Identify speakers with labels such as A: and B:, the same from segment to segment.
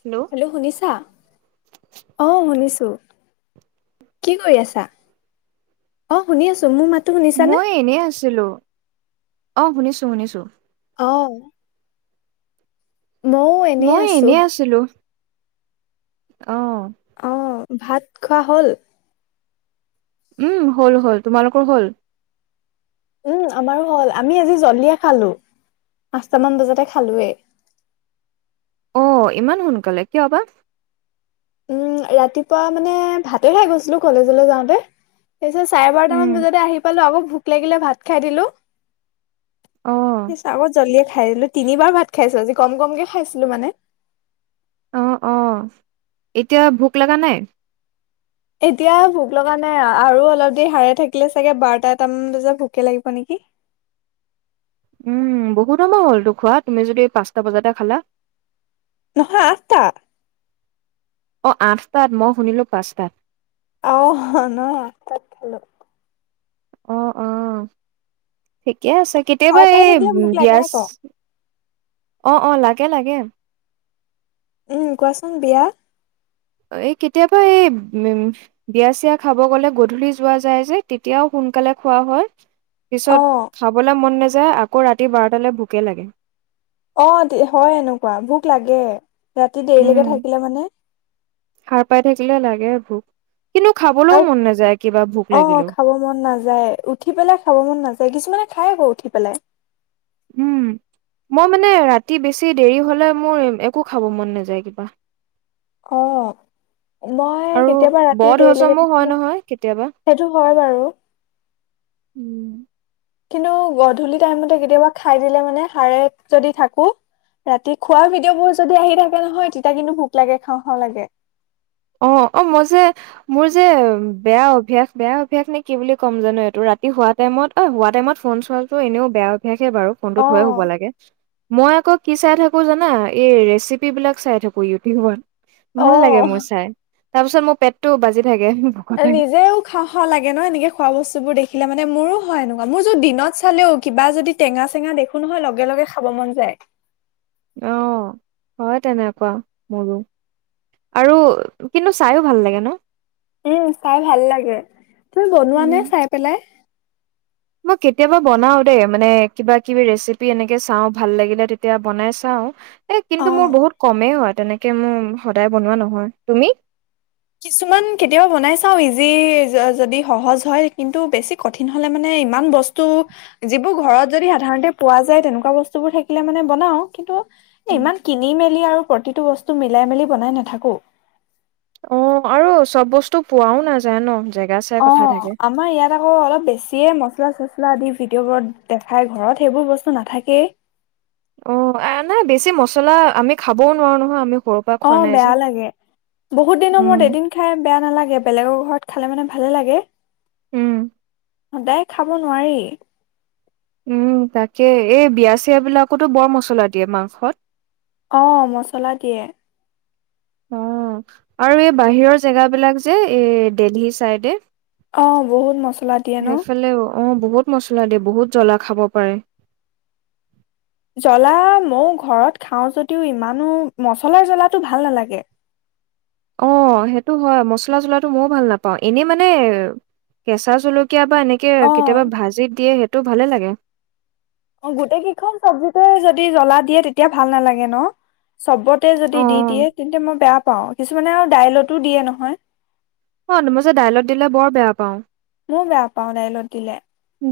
A: Hello,
B: শুনিছা? অ, শুনিছোঁ। কি কৰি আছা? অ, শুনি আছোঁ মোৰ মাত
A: মই এনেই আছিলোঁ। অ, শুনিছোঁ, শুনিছোঁ।
B: অ, মইও
A: মই
B: আছো।
A: এনেই আছিলোঁ। অ,
B: অ, ভাত খোৱা হ'ল?
A: উম হ'ল, হ'ল। তোমালোকৰ হ'ল?
B: উম, আমাৰো হ'ল। আমি, আজি জল্দিয়ে খালোঁ, পাঁচটামান বজাতে খালোয়ে।
A: অ, ইমান সোনকালে, কিয় বা?
B: উম, ৰাতিপুৱা মানে ভাতে খাই গৈছিলোঁ, কলেজলৈ যাওঁতে। পিছে চাৰে
A: উম
B: বাৰটামান বজাতে আহি পালোঁ। আকৌ ভোক লাগিলে ভাত খাই দিলোঁ।
A: অ
B: পিছে আগত জল্দিয়ে খাই দিলোঁ। তিনিবাৰ ভাত খাইছো আজি, কম কমকে খাইছিলো মানে।
A: অ, অ, এতিয়া ভোক লগা নাই?
B: এতিয়া ভোক লগা নাই আৰু। আৰু অলপ দেৰি সাৰে থাকিলে চাগে বাৰটা, এটামান বজাত ভোকে লাগিব নেকি?
A: উম, বহুত সময় হ'লতো খোৱা, তুমি যদি পাঁচটা বজাতে খালা।
B: নহয়, আঠটা।
A: অ, আঠটাত, মই শুনিলো পাঁচটাত।
B: আহ, নহ
A: অ, অ, ঠিকে আছে। কেতিয়াবা
B: সাৰ পাই
A: এই
B: থাকিলে ভোক লাগে
A: বিয়াজ
B: আকৌ।
A: অ, অ, লাগে লাগে।
B: উম, কোৱাচোন বিয়া
A: এই কেতিয়াবা এই, উম, বিয়া-চিয়া খাব গ'লে গধূলি যোৱা যায় যে, তেতিয়াও সোনকালে খোৱা হয়।
B: অ
A: পিছত খাবলৈ মন নাযায়, আকৌ ৰাতি বাৰটালৈ ভোকে লাগে।
B: অ, দে হয় এনেকুৱা, ভোক লাগে। ৰাতি দেৰিলৈকে থাকিলে মানে।
A: সাৰ পাই থাকিলে লাগে ভোক, কিন্তু খাবলৈও
B: আৰু
A: মন নাযায় কিবা ভোক
B: অ
A: লাগিলেও।
B: খাব মন নাযায়, উঠি পেলাই খাব মন নাযায়। কিছুমানে খাই আকৌ উঠি পেলাই।
A: উম, মই মানে ৰাতি বেছি দেৰি হ'লে, মোৰ একো খাব মন নাযায় কিবা।
B: অ, মই
A: আৰু
B: কেতিয়াবা
A: বদ
B: ৰাতি,
A: হজমো
B: দেৰিলৈকে
A: হয়
B: থাকিলে
A: নহয় কেতিয়াবা।
B: সেইটো হয় বাৰু।
A: উম,
B: কিন্তু, গধূলি টাইমতে কেতিয়াবা খাই দিলে মানে সাৰে যদি থাকোঁ ৰাতি খোৱা ভিডিঅ'বোৰ যদি আহি থাকে নহয়, তেতিয়া কিন্তু ভোক লাগে, খাওঁ খাওঁ লাগে।
A: অ, অ, মই যে মোৰ যে বেয়া অভ্যাস, বেয়া অভ্যাস নে, কি বুলি ক'ম জানো এইটো, ৰাতি সোৱাত টাইমত, অ, চোৱা টাইমত ফোন চোৱাটো এনেও বেয়া অভ্যাসে বাৰু, ফোনটো
B: অ
A: থৈয়ে শুব লাগে। মই আকৌ কি চাই থাকো জানা, এই ৰেচিপি বিলাক চাই থাকো ইউ টিউবত। ভাল লাগে
B: অ
A: মোৰ চাই, তাৰ পিছত মোৰ পেটটো বাজি থাকে।
B: এ,
A: ভোকতে।
B: নিজেও খাওঁ খাওঁ লাগে ন, এনেকে খোৱা বস্তু বোৰ দেখিলে মানে। মোৰো হয় এনেকুৱা, মোৰ যু দিনত চালেও কিবা যদি টেঙা চেঙা দেখো নহয়, লগে লগে খাব মন যায়।
A: অঁ, হয় তেনেকুৱা মোৰো। আৰু কিন্তু চাইয়ো ভাল লাগে ন।
B: উম, চাই ভাল লাগে। তুমি বনোৱা
A: উম।
B: নে চাই পেলাই?
A: মই কেতিয়াবা বনাওঁ দেই, মানে কিবা কিবি ৰেচিপি এনেকে চাওঁ ভাল লাগিলে তেতিয়া বনাই চাওঁ। এই
B: অ
A: কিন্তু মোৰ বহুত কমেইও আৰু তেনেকে মোৰ সদায় বনোৱা নহয়, তুমি?
B: কিছুমান কেতিয়াবা বনাই চাওঁ ইজি যদি সহজ হয়, কিন্তু বেছি কঠিন হলে মানে ইমান বস্তু যিবোৰ ঘৰত যদি সাধাৰণতে পোৱা যায় তেনেকুৱা বস্তুবোৰ থাকিলে মানে বনাও, কিন্তু ইমান কিনি মেলি আৰু প্ৰতিটো বস্তু মিলাই মেলি বনাই নাথাকো।
A: অঁ আৰু চব বস্তু পোৱাও নাযায় ন। জেগা চাই কথা
B: অঁ
A: থাকে।
B: আমাৰ ইয়াত আকৌ অলপ বেছিয়ে মচলা চচলা দি ভিডিঅ'বোৰত দেখাই ঘৰত সেইবোৰ বস্তু নাথাকেই।
A: উম, আ নাই বেছি মছলা আমি খাবও নোৱাৰো নহয় আমি স
B: অঁ বেয়া লাগে, বহুত দিনৰ
A: উম,
B: মূৰত এদিন খাই বেয়া নালাগে, বেলেগৰ ঘৰত খালে মানে ভালে লাগে।
A: উম।
B: সদায় খাব নোৱাৰি।
A: উম তাকে, এই বিয়া চিয় বিলাকতো বৰ মছলা দিয়ে মাংসত।
B: অঁ, মচলা দিয়ে।
A: অঁ, আৰু এই বাহিৰৰ জেগাবিলাক যে এই দেলহি চাইডে
B: অঁ, বহুত মছলা দিয়ে ন।
A: অঁ, বহুত মছলা দিয়ে বহুত জ্বলা খাব পাৰে।
B: জ্বলা ময়ো ঘৰত খাওঁ যদিও ইমানো মছলাৰ জ্বলাটো ভাল নালাগে।
A: অঁ, সেইটো হয় মচলা জলাটো মইও ভাল নাপাওঁ, এনেই মানে কেঁচা জল কীয়া বা এনেকে
B: অ',
A: কেতিয়াবা ভাজি দিয়ে সেইটো ভালে লাগে।
B: অঁ, গোটেই কেইখন চব্জিতে যদি জ্বলা দিয়ে তেতিয়া ভাল নালাগে ন। চবতে যদি
A: অ
B: দি দিয়ে, তেন্তে মই বেয়া পাওঁ কিছুমানে আৰু দাইলতো দিয়ে নহয়।
A: অঁ, মই যে দাইলত দিলে বৰ বেয়া পাওঁ।
B: ময়ো বেয়া পাওঁ দাইলত দিলে।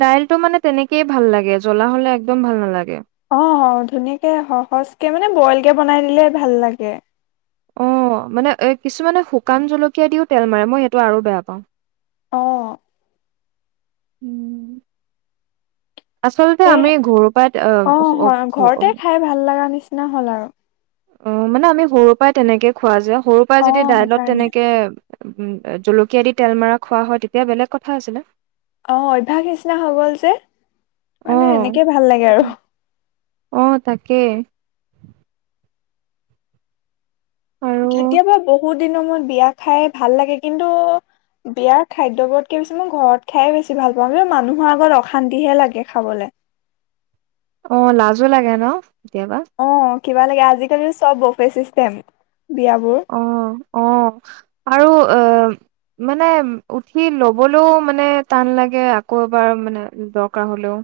A: দাইলটো মানে তেনেকেই ভাল লাগে, জ্বলা হ'লে একদম ভাল নালাগে।
B: অঁ, ধুনীয়াকে সহজকে মানে বইল কে বনাই দিলে ভাল লাগে।
A: অঁ মানে কিছুমানে শুকান জলকীয়া দিও তেল মাৰে মই সেইটো আৰু বেয়া পাওঁ।
B: অঁ।
A: উম। আচলতে
B: এ
A: আমি ঘৰুৰ পৰা অঁ
B: অ
A: অশ
B: হয়
A: অ
B: ঘৰতে খাই ভাল লগা নিচিনা হ'ল আৰু।
A: অঁ, মানে আমি সৰুৰ পৰাই তেনেকে খোৱা যে, সৰু পৰাই
B: অ
A: যদি দাইলত
B: সেইকাৰণে
A: তেনেকে উম জলকীয়া দি তেল মৰা খোৱা হয় তেতিয়া বেলেগ কথা আছিলে।
B: অঁ, অভ্যাস নিচিনা হৈ গল যে, মানে এনেকে ভাল লাগে আৰু।
A: অঁ, তাকে আৰু
B: কেতিয়াবা বহুত দিনৰ মূৰত বিয়া খাই ভাল লাগে। কিন্তু বিয়াৰ খাদ্যবোৰতকে বেছি মই ঘৰত খাই বেছি ভাল পাওঁ, কিন্তু মানুহৰ আগত অশান্তি হে লাগে খাবলে।
A: অঁ লাজো লাগে ন কেতিয়াবা।
B: অ', কিবা লাগে, আজিকালি চব বফে চিষ্টেম বিয়াবোৰ
A: অ', অ', আৰু অ' মানে উঠি লবলৈও মানে টান লাগে আকৌ এবাৰ মানে দৰকাৰ হলেও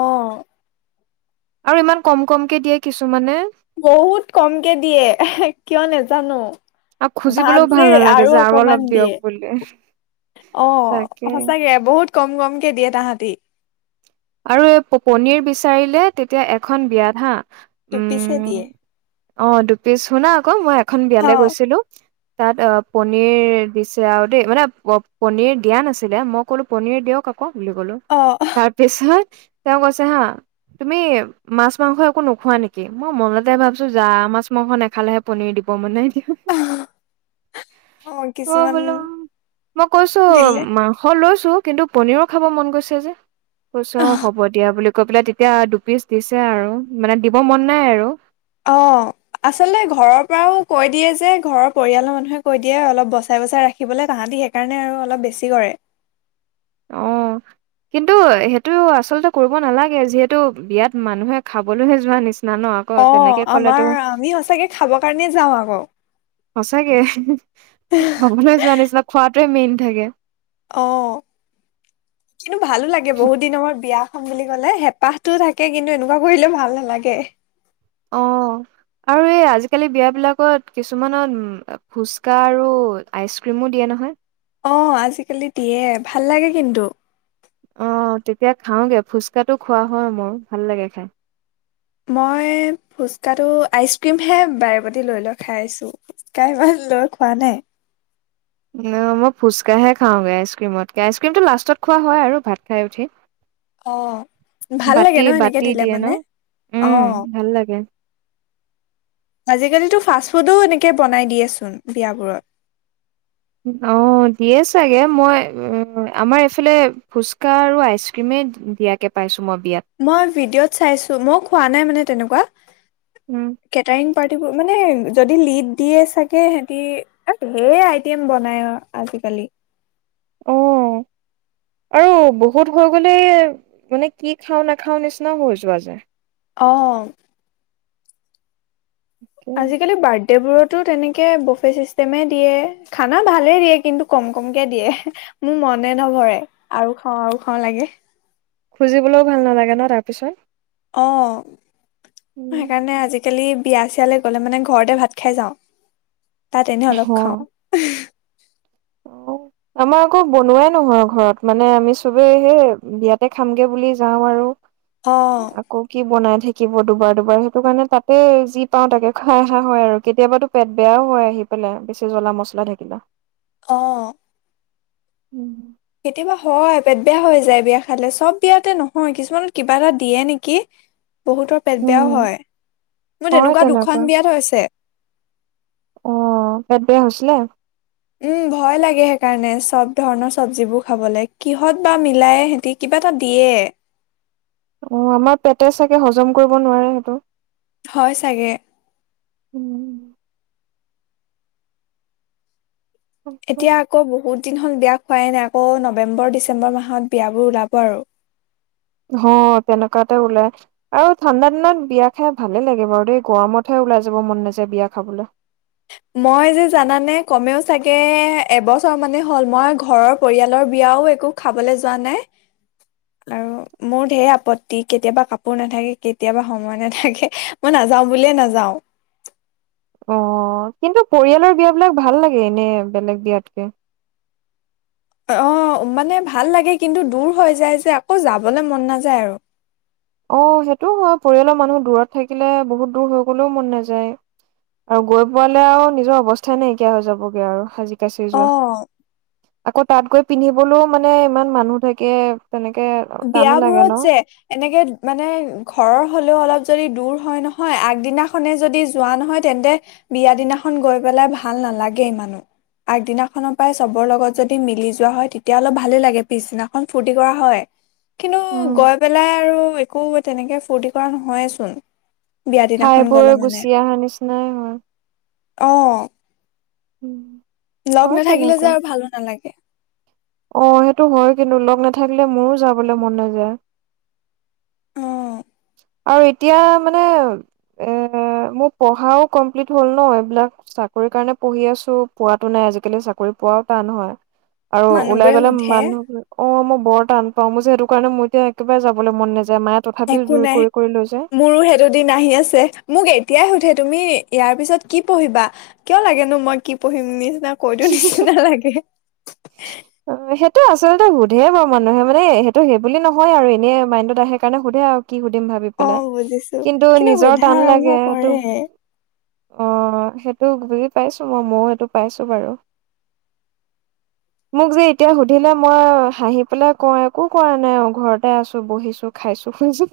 B: অ'।
A: আৰু ইমান কম কমকে দিয়ে কিছুমানে
B: বহুত কম কে দিয়ে, কিয় নেজানো
A: আৰু
B: ভাত
A: খুজিবলৈও
B: যে
A: ভাল নালাগে
B: আৰু
A: যে অলপ
B: অকমান
A: দিয়ক
B: দিয়ে,
A: বুলি
B: অ',
A: তাকে।
B: সঁচাকে বহুত কম কম কে দিয়ে, তাহাঁতি
A: আৰু এই, প-পনিৰ বিচাৰিলে তেতিয়া এখন বিয়াত হা
B: টোপিছে
A: উম
B: দিয়ে।
A: অ', দুপিচ শুনা আকৌ, মই এখন
B: অ
A: বিয়ালে গৈছিলো। তাত অ', পনিৰ দিছে আৰু দেই মানে প-পনিৰ দিয়া নাছিলে মোক। ক'লো পনীৰ দিয়ক আকৌ, বুলি ক'লো।
B: অ'
A: তাৰ পিছত, তেওঁ কৈছে হা তুমি মাছ-মাংস একো নোখোৱা নেকি, মই মনতে ভাবছো যা মাছ-মাংস নেখালেহে পনীৰ দিব মানে। [inaudible]
B: অ
A: মই
B: কিছুমান
A: বোলো, মই কৈছো
B: দিলে
A: মাংস লৈছো। কিন্তু পনীৰো খাব মন গৈছে যে। কৈছে অ', হ'ব দিয়া বুলি কৈ পেলাই, তেতিয়া দুপিচ দিছে আৰু মানে দিব মন নাই আৰু [inaudible]
B: অ', আচলতে ঘৰৰ পৰাও কৈ দিয়ে যে, ঘৰৰ পৰিয়ালৰ মানুহে কৈ দিয়ে, অলপ বচাই বচাই ৰাখিবলৈ তাহাতি সে সেইকাৰণে আৰু অলপ বেছি কৰে।
A: অ'। কিন্তু সেইটো আচলতে কৰিব নালাগে, যিহেতু বিয়াত মানুহে খাবলৈহে যোৱা নিচিনা ন। আকৌ
B: অ',
A: তেনেকে ক'লেতো
B: আমাৰ আমি সচাকে খাবৰ কাৰণে যাওঁ আকৌ।
A: সঁচাকে, খাবলৈ যোৱা নিচিনা, খোৱাটোৱে মেইন থাকে।
B: অ', কিন্তু ভালো লাগে, বহুত দিনৰ মূৰত বিয়া। বুলি ক'লে হেঁপাহটো থাকে কিন্তু এনেকুৱা কৰিলে ভাল নালাগে।
A: অ' আৰু এই, আজিকালি বিয়াবিলাকত কিছুমানত, ম ফুচকা আৰু আইচক্ৰীমো দিয়ে নহয়।
B: অ', আজিকালি দিয়ে, ভাল লাগে কিন্তু।
A: অ', তেতিয়া খাওঁগে, ফুচকাাতো খোৱা হয়, মোৰ ভাল লাগে খাই।
B: মই ফুচকাটো, আইচক্ৰীমহে বাৰে প্ৰতি লৈ লৈ খাই আছোঁ। কাইমান লৈ খোৱা নাই।
A: অ', মই ফুচকাহে খাওঁগে আইচক্ৰীমতকে, আইচক্ৰীমতটো লাষ্টত খোৱা হয় আৰু ভাত খাই উঠি। [unintelligible]
B: অ', ভাল লাগে
A: বাতি
B: ন, সেনেকে
A: বাতি
B: দিলে
A: দিয়ে ন
B: মানে
A: উম
B: অ'।
A: ভাল লাগে
B: আজিকালিতো, ফাষ্ট ফুডো এনেকে বনাই দিয়েচোন বিয়াবোৰত।
A: অ', দিয়ে চাগে, মই আমাৰ এইফালে ফুচকা আৰু আইচক্ৰীমে দিয়াক কে পাইছো মই বিয়াত।
B: মই ভিডিঅ'ত চাইছো, মই খোৱা নাই মানে তেনেকুৱা।
A: উম।
B: কেটাৰিং পাৰ্টিবোৰ মানে, যদি লিড দিয়ে চাগে সিহেতি [unintelligible] ধেই আইটেম বনাই অ', আজিকালি।
A: অ। আৰু বহুত হৈ গ'লে, মানে কি খাওঁ নাখাওঁ নিচিনাও হৈ যোৱা যায়।
B: অ। আজিকালি বাৰ্থ ডে বোৰতো তেনেকৈ বফে ছিষ্টেমেই দিয়ে। খানা ভালেই দিয়ে কিন্তু কম কমকৈ দিয়ে। মোৰ মনে নভৰে, আৰু খাওঁ আৰু খাওঁ লাগে।
A: খুজিবলৈও ভাল নালাগে ন তাৰ পিছত?
B: অঁ।
A: উম
B: সেইকাৰণে আজিকালি বিয়া চিয়ালৈ গ'লে মানে ঘৰতে ভাত খাই যাওঁ। তাত এনেই অলপ
A: অ
B: খাওঁ।
A: অ। আমাৰ আকৌ বনোৱাই নহয় ঘৰত, মানে আমি চবেই সেই বিয়াতে খামগে বুলি যাওঁ আৰু।
B: অঁ।
A: আকৌ কি বনাই থাকিব দুবাৰ দুবাৰ, সেইটো কাৰণে তাতে যি পাওঁ তাকে খাই অহা হয় আৰু, কেতিয়াবাটো পেট বেয়াও হয় আহি পেলাই বেছি জ্বলা মছলা থাকিলে।
B: অঁ।
A: উম।
B: কেতিয়াবা হয় পেট বেয়া হৈ যায় বিয়া খালে, চব বিয়াতে নহয় কিছুমানত কিবা এটা দিয়ে নেকি? বহুতৰ পেট বেয়াও
A: উম
B: হয়। মোৰ তেনেকুৱা দুখন বিয়াত হৈছে।
A: অ পেট বেয়া হৈছিলে?
B: উম ভয় লাগে সেইকাৰণে চব ধৰণৰ চবজিবোৰ খাবলে। কিহত বা মিলাই সিহতি? কিবা এটা দিয়ে।
A: আমাৰ পেটে চাগে হজম কৰিব নোৱাৰে সেইটো।
B: হয় চাগে।
A: উম,
B: এতিয়া আকৌ বহুত দিন হ'ল বিয়া খোৱাই নাই। আকৌ নৱেম্বৰ, ডিচেম্বৰ মাহত বিয়াবোৰ ওলাব আৰু।
A: অহ তেনেকুৱাতে ওলাই। আৰু ঠাণ্ডা দিনত বিয়া খাই ভালে লাগে বাৰু দেই, গৰমতহে ওলাই যাব মন নাযায় বিয়া খাবলৈ।
B: মই যে জানানে কমেও চাগে এবছৰ মানে হ'ল মই ঘৰৰ পৰিয়ালৰ বিয়াও একো খাবলে যোৱা নাই?
A: [inaudible]
B: আৰু মোৰ ঢেৰ আপত্তি, কেতিয়াবা কাপোৰ নাথাকে, কেতিয়াবা সময় নাথাকে, মই নাযাওঁ বুলিয়ে নাযাওঁ।
A: অ, কিন্তু পৰিয়ালৰ বিয়াবিলাক ভাল লাগে এনে বেলেগ বিয়াতকে।
B: অ, মানে ভাল লাগে কিন্তু দূৰ হৈ যায় যে, আকৌ যাবলে মন নাযায় আৰু।
A: অ সেইটোও হয়, পৰিয়ালৰ মানুহ দূৰত থাকিলে বহুত দূৰ হৈ গলেও মন নাযায়। আৰু গৈ পোৱালে আৰু নিজৰ অৱস্থাই নাইকিয়া হৈ যাবগে আৰু হাজি কাচি যোৱা।
B: অ
A: আকৌ তাত গৈ পিন্ধিবলৈও মানে ইমান মানুহ থাকে তেনেকে
B: বিয়া
A: টানো লাগে ন
B: বোৰত যে, এনেকে মানে ঘৰৰ হ'লেও অলপ যদি দূৰ হয় নহয়, আগদিনাখনে যদি যোৱা নহয় তেন্তে বিয়া দিনাখন গৈ পেলাই ভাল নালাগে ইমানো। আগদিনাখনৰ পৰাই চবৰ লগত যদি মিলি যোৱা হয়, তেতিয়া হ'লে অলপ ভালেই লাগে, পিছদিনাখন ফূৰ্তি কৰা হয়। কিন্তু
A: উম।
B: গৈ পেলাই আৰু একো তেনেকে ফূৰ্তি কৰা নহয়েচোন। বিয়া
A: খাই
B: দিনাখন
A: বৈ
B: গলে মানে
A: গুচি অহা নিচিনাই হয়।
B: অঁ।
A: উম।
B: লগ নাথাকিলে যে আৰু ভালো নালাগে।
A: অ' সেইটো হয় কিন্তু লগ নাথাকিলে মোৰো যাবলৈ মন নাযায়।
B: অ
A: আৰু এতিয়া মানে এ, মোৰ পঢ়াও কমপ্লিট হ'ল ন' এইবিলাক চাকৰি কাৰণে পঢ়ি আছোঁ, পোৱাতো নাই, আজিকালি চাকৰি পোৱাও টান হয়। আৰু ওলাই
B: মানুহবোৰে
A: গ'লে
B: সোধে
A: মানুহ অ' মই বৰ টান পাওঁ, মই যে সেইটো কাৰণ একেবাৰে যাবলৈ মন নাযায়, মাই যে
B: একো নাই, মোৰো হেই দুদিন আহি আছে। মোক এতিয়াই সুধে তুমি ইয়াৰ পিছত কি পঢ়িবা। কিয় লাগেনো মই কি পঢ়িম বুলি, নিচিনা কৈ দিওঁ নিচিনা নালাগে।
A: সেইটো আচলতে সোধে বাৰু মানুহে মানে সেইটো সেই বুলি নহয় আৰু এনে মাইণ্ডত আহে কাৰণে সোধে আৰু। কি সুধিম ভাবি
B: অ
A: পেলাই
B: বুজিছো
A: কিন্তু নিজৰ
B: সোধা
A: টান
B: আৰম্ভ
A: লাগে হেইটো
B: কৰে
A: সেইটো বুজি পাইছোঁ, মইও সেইটো পাইছোঁ বাৰু। [inaudible] মোক যে এতিয়া সুধিলে মই হাঁহি পেলাই কওঁ একো কৰা নাই, ঘৰতে আছোঁ, বহিছোঁ। খাইছোঁ, শুইছোঁ।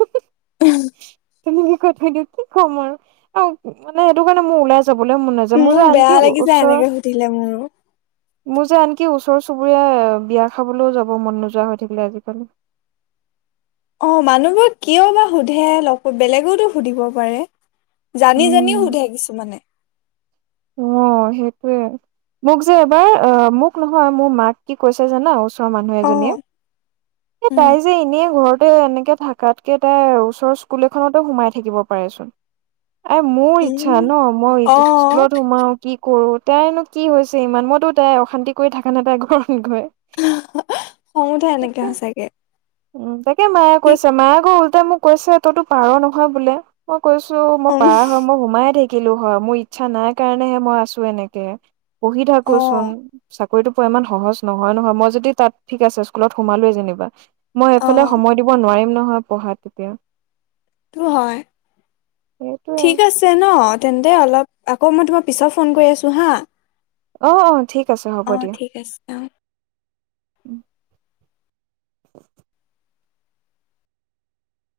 A: তেনেকে কৈ থৈ দিওঁ, কি ক'ম আৰু মানে সেইটো কাৰণে মোৰ ওলাই যাবলৈ মন নাযায়, মোৰ যে আনকি ওচৰৰ
B: তিলে মোৰো।
A: মোৰ যে আনকি ওচৰ চুবুৰীয়া বিয়া খাবলৈও যাব মন নোযোৱা হৈ থাকিলে আজিকালি।
B: অ' মানুহবোৰ কিয় বা সুধে লগ, বেলেগোতো সুধিব পাৰে। জানি জোনিও
A: উম।
B: সোধে কিছুমানে।
A: অ' সেইটয়ে। মোক যে এবাৰ অ' মোক নহয় মোৰ মাক কি কৈছে জানা ওচ মানুহ
B: অ
A: এজনীয়ে, এ,
B: উম
A: তাই যে এনে ঘৰত এ, এনেকে থাকাতকে তাই ওচৰৰ স্কুল এখনতো সোমাই থাকিব পাৰেচোন। এ, মোৰ ইচ্ছা
B: উম
A: ন' মই
B: অ
A: স্কুলত সোমাও কি কৰোঁ, তাইনো কি হৈছে ইমান, মইতো তাইক অশান্তি কৰি থাকা নাই তাইৰ ঘৰত গৈ।
B: খং উঠে এনেকে সঁচাকে।
A: উ, তাকে মায়ে
B: ঠিক
A: কৈছে, মায়ে আকৌ ওলটাকে মোক কৈছে তইতো পাৰ নহয় বোলে। মই কৈছোঁ মই
B: উম
A: পাৰা হয় মই সোমায়ে থাকিলোঁ হয়, মোৰ ইচ্ছা নাই কাৰণেহে মই আছোঁ এনেকে, পঢ়ি
B: অ
A: থাকোচোন চাক কৰিটো পোৱা ইমান সহজ নহয় নহয়, মই যদি তাত ঠিক আছে স্কুলত সোমালোৱেই যেনিবা মই
B: অ
A: এইফালে সময় দিব নোৱাৰিম নহয় পঢ়াত।
B: টো হয়,
A: সেইটোৱে
B: ঠিক আছে। তে ন' তেন্তে অলপ আকৌ মই তোমাক পিছত ফোন কৰি আছোঁ হা।
A: অ', অ' ঠিক আছে হ'ব
B: অ',
A: দিয়া।
B: ঠিক আছে। অ
A: [inaudible]